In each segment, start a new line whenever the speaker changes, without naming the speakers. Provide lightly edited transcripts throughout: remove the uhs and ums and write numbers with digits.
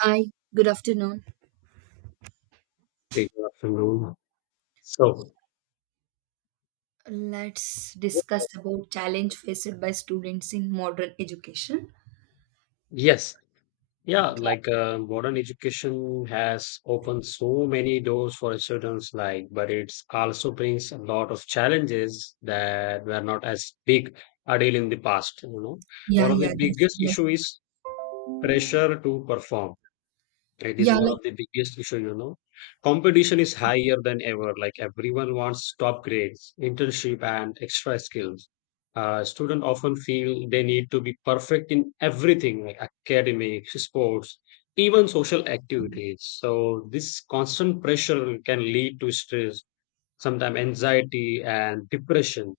Hi, good afternoon.
Hey, good afternoon. So,
Let's
yeah,
discuss about challenge faced by students in modern education.
yes, Modern education has opened so many doors for students, like, but it's also brings a lot of challenges that were not as big a deal in the past. You know,
Yeah,
one of the
yeah, that's
biggest issue is pressure to perform. It is
yeah,
one
like
of the biggest issue, you know. Competition is higher than ever. Like everyone wants top grades, internship, and extra skills. Students often feel they need to be perfect in everything, like academics, sports, even social activities. So this constant pressure can lead to stress, sometimes anxiety and depression.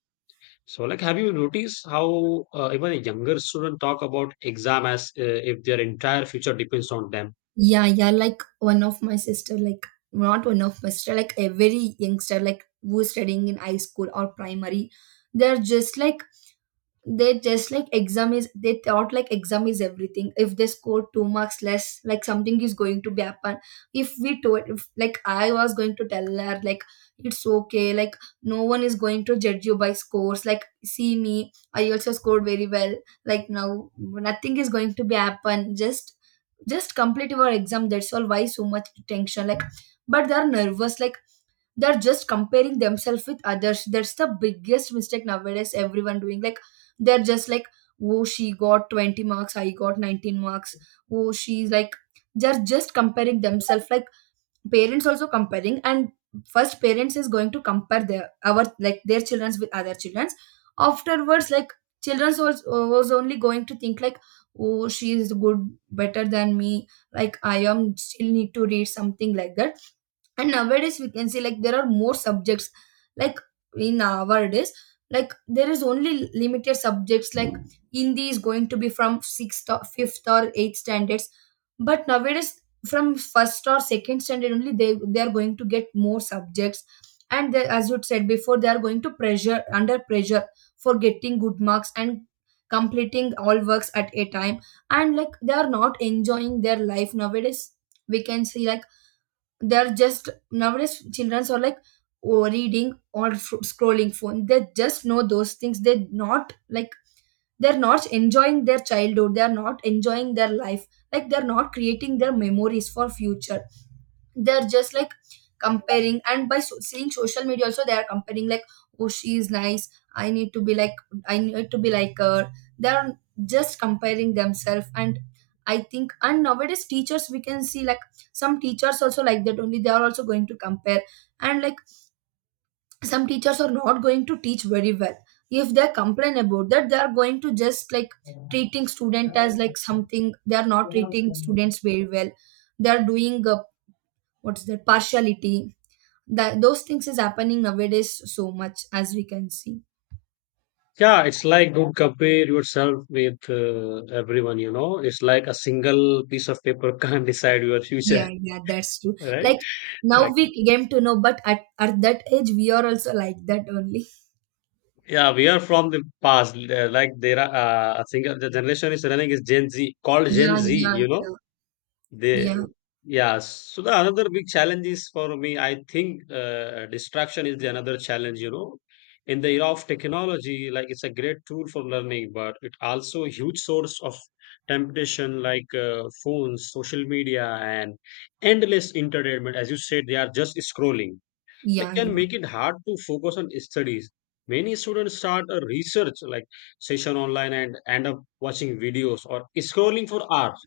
So, like, have you noticed how even a younger student talk about exam as if their entire future depends on them?
yeah, like one of my sister, like, not one of my sister, like a very youngster, like who's studying in high school or primary. They're just like they just like exam is they thought like exam is everything. If they score two marks less, like something is going to be happen. If we told, if like I was going to tell her like it's okay, like no one is going to judge you by scores. Like see me, I also scored very well. Like now nothing is going to be happen, just complete your exam, that's all. Why so much tension? Like but they're nervous, like they're just comparing themselves with others. That's the biggest mistake nowadays, everyone doing, like they're just like oh, she got 20 marks, I got 19 marks. Oh, she's like, they're just comparing themselves, like parents also comparing. And first parents is going to compare their our like their children's with other children's, afterwards. Like children's was only going to think, like oh, she is good, better than me, like I am still need to read something like that. And nowadays we can see like there are more subjects, like in our days, like there is only limited subjects, like hindi is going to be from sixth or fifth or eighth standards. But nowadays from first or second standard only, they are going to get more subjects. And they, as you said before, they are going to pressure, under pressure for getting good marks and completing all works at a time. And like they are not enjoying their life. Nowadays we can see like they're just, nowadays children are like oh, reading or scrolling phone, they just know those things. They're not like, they're not enjoying their childhood, they're not enjoying their life, like they're not creating their memories for future. They're just like comparing and by seeing social media also they are comparing, like oh she is nice, I need to be like, I need to be like her. They're just comparing themselves. And I think, and nowadays teachers we can see like some teachers also like that only, they are also going to compare. And like some teachers are not going to teach very well. If they complain about that, they are going to just like treating student as like something, they are not treating students very well. They are doing what's that, partiality. That those things is happening nowadays so much, as we can see.
Yeah, it's like don't compare yourself with everyone, you know. It's like a single piece of paper can't decide your future,
Yeah, yeah, that's true.
right?
Like now
Like,
we came to know, but at that age we are also like that only.
yeah, we are from the past. Like there are a single the generation is running is Gen Z, called Gen
Yeah,
Z,
yeah,
you know.
yeah.
They
Yeah.
yeah. So the another big challenge is for me, I think distraction is the another challenge, you know. In the era of technology, like it's a great tool for learning, but it also a huge source of temptation like phones, social media, and endless entertainment. As you said, they are just scrolling. That
Yeah.
can
Yeah,
make it hard to focus on studies. Many students start a research like session online and end up watching videos or scrolling for hours.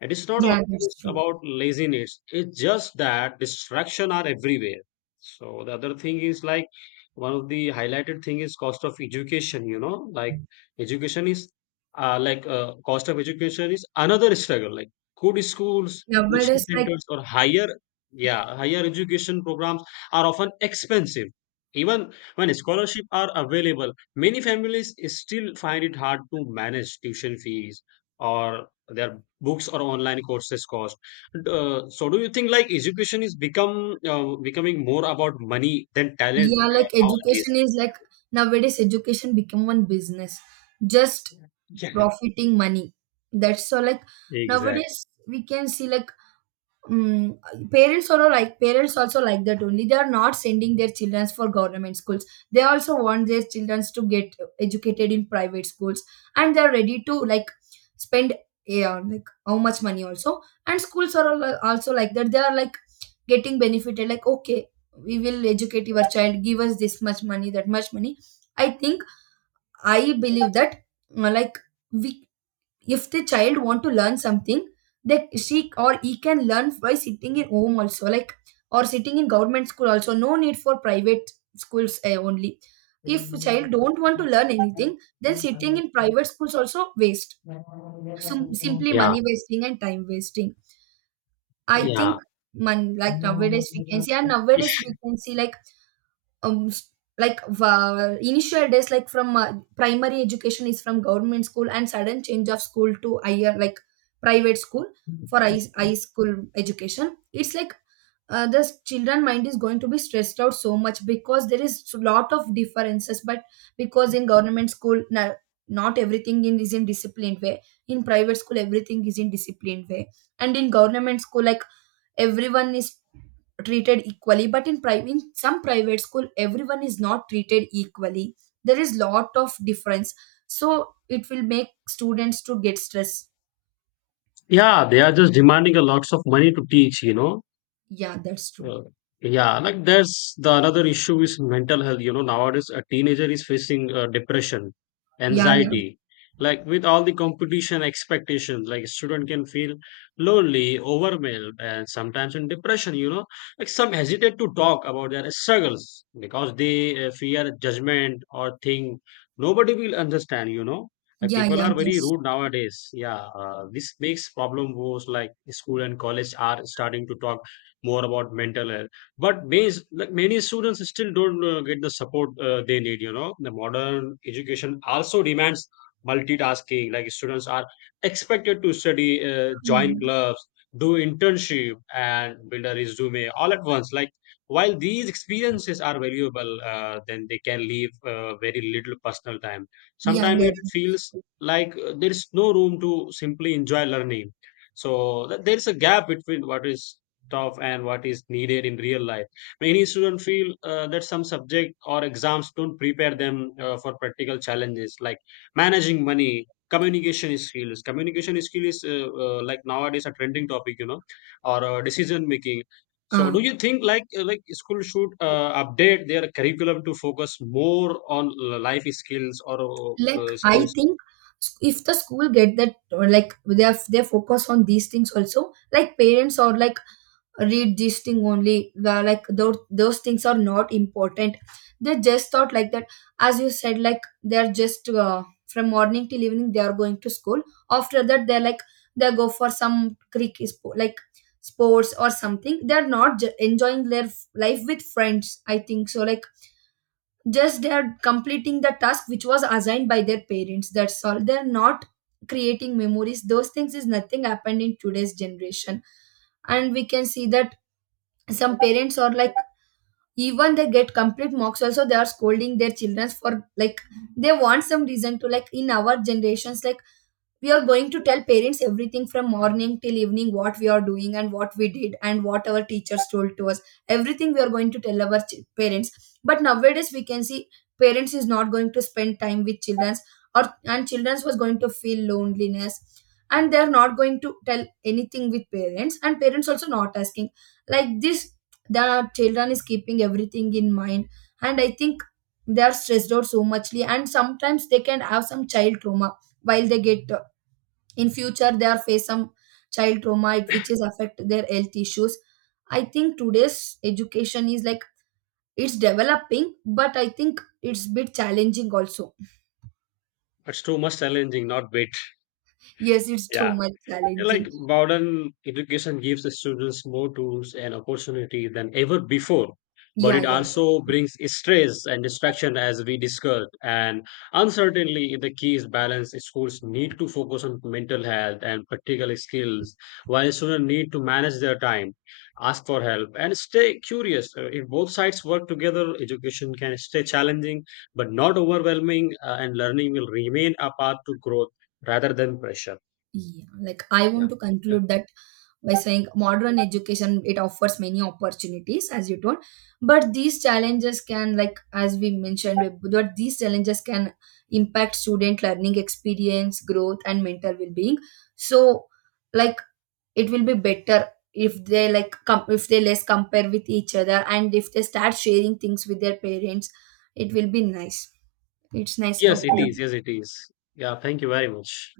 It is not
yeah, that's
always
true.
about laziness. It's just that distraction are everywhere. So the other thing is like one of the highlighted thing is cost of education. You know, like education is like cost of education is another struggle. Like good schools, coaching
Nowadays like
centers, or higher, yeah, higher education programs are often expensive. Even when scholarship are available, many families still find it hard to manage tuition fees or their books or online courses cost. So do you think like education is become becoming more about money than talent
yeah, like
nowadays?
education is like nowadays education become one business, just
Yeah,
profiting money. That's so, like
exactly.
nowadays we can see like. Mm, parents are all like parents also like that only, they are not sending their children for government schools. They also want their children to get educated in private schools, and they're ready to like spend, yeah, like how much money also. And schools are also like that, they are like getting benefited, like okay, we will educate your child, give us this much money, that much money. I think, I believe that, like we, if the child want to learn something, they, she or he can learn by sitting in home also, like or sitting in government school also, no need for private schools eh, only. If child don't want to learn anything, then sitting in private schools also waste. Simply
Yeah,
money wasting and time wasting, I
yeah.
think, man. Like nowadays we can see, and nowadays we can see like um s- like initial days like from primary education is from government school, and sudden change of school to higher, like private school, for high school education. It's like the children mind is going to be stressed out so much because there is a lot of differences. But because in government school not everything is in disciplined way. In private school everything is in disciplined way. And in government school like everyone is treated equally, but in private, in some private school everyone is not treated equally. There is lot of difference, so it will make students to get stress.
Yeah, they are just demanding a lots of money to teach, you know.
Yeah, that's true.
Uh, yeah, like there's the another issue is mental health. You know, nowadays a teenager is facing depression,
Yeah, yeah,
anxiety. Like with all the competition expectations, like a student can feel lonely, overwhelmed, and sometimes in depression. You know, like some hesitate to talk about their struggles because they fear judgment or think nobody will understand. You know, like
yeah.
people
Yeah,
are very
that's
rude nowadays. Yeah, this makes problem worse. Like school and college are starting to talk more about mental health. But many students still don't get the support they need. You know, the modern education also demands multitasking. Like students are expected to study, join clubs, do internship, and build a resume all at once. Like while these experiences are valuable, then they can leave very little personal time.
yeah,
Sometimes
yeah.
it feels like there is no room to simply enjoy learning. So there is a gap between what is of and what is needed in real life. Many students feel that some subject or exams don't prepare them for practical challenges, like managing money, communication skills. Communication skill is Like nowadays a trending topic, you know, or decision making. So
uh,
do you think like school should update their curriculum to focus more on life skills or
like I
skills?
think, if the school get that, or like they have they focus on these things also, like parents or like read this thing only, where like those things are not important. They just thought like that. As you said, like they're just from morning till evening they are going to school. After that they're like they go for some creek like sports or something. They're not enjoying their life with friends, I think so. Like just they're completing the task which was assigned by their parents, that's all. They're not creating memories, those things is nothing happened in today's generation. And we can see that some parents are like even they get complete mocks also, they are scolding their children for like they want some reason to, like in our generations like we are going to tell parents everything from morning till evening what we are doing and what we did and what our teachers told to us, everything we are going to tell our parents. But nowadays we can see parents is not going to spend time with children, or, and children was going to feel loneliness, and they are not going to tell anything with parents. And parents also not asking, like this. The children is keeping everything in mind. And I think they are stressed out so muchly, and sometimes they can have some child trauma. While they get in future they are face some child trauma, it which is affect their health issues. I think today's education is like it's developing, but I think it's bit challenging also.
It's too much challenging, not bit.
Yes, it's too
Yeah.
much
Yeah, like
challenging.
modern education gives the students more tools and opportunity than ever before, but
Yeah,
it
yeah.
also brings stress and distraction as we discussed. And uncertainly, the key is balance. Schools need to focus on mental health and practical skills, while students need to manage their time, ask for help, and stay curious. If both sides work together, education can stay challenging but not overwhelming, and learning will remain a path to growth rather than pressure.
Yeah, like I want to
Yeah.
conclude that by saying modern education, it offers many opportunities as you told, but these challenges can, like as we mentioned, but these challenges can impact student learning experience, growth, and mental well-being. So, like it will be better if they like if they less compare with each other, and if they start sharing things with their parents, it will be nice. It's nice
Yes, it is.
talking.
Yes, it is. Yeah, thank you very much.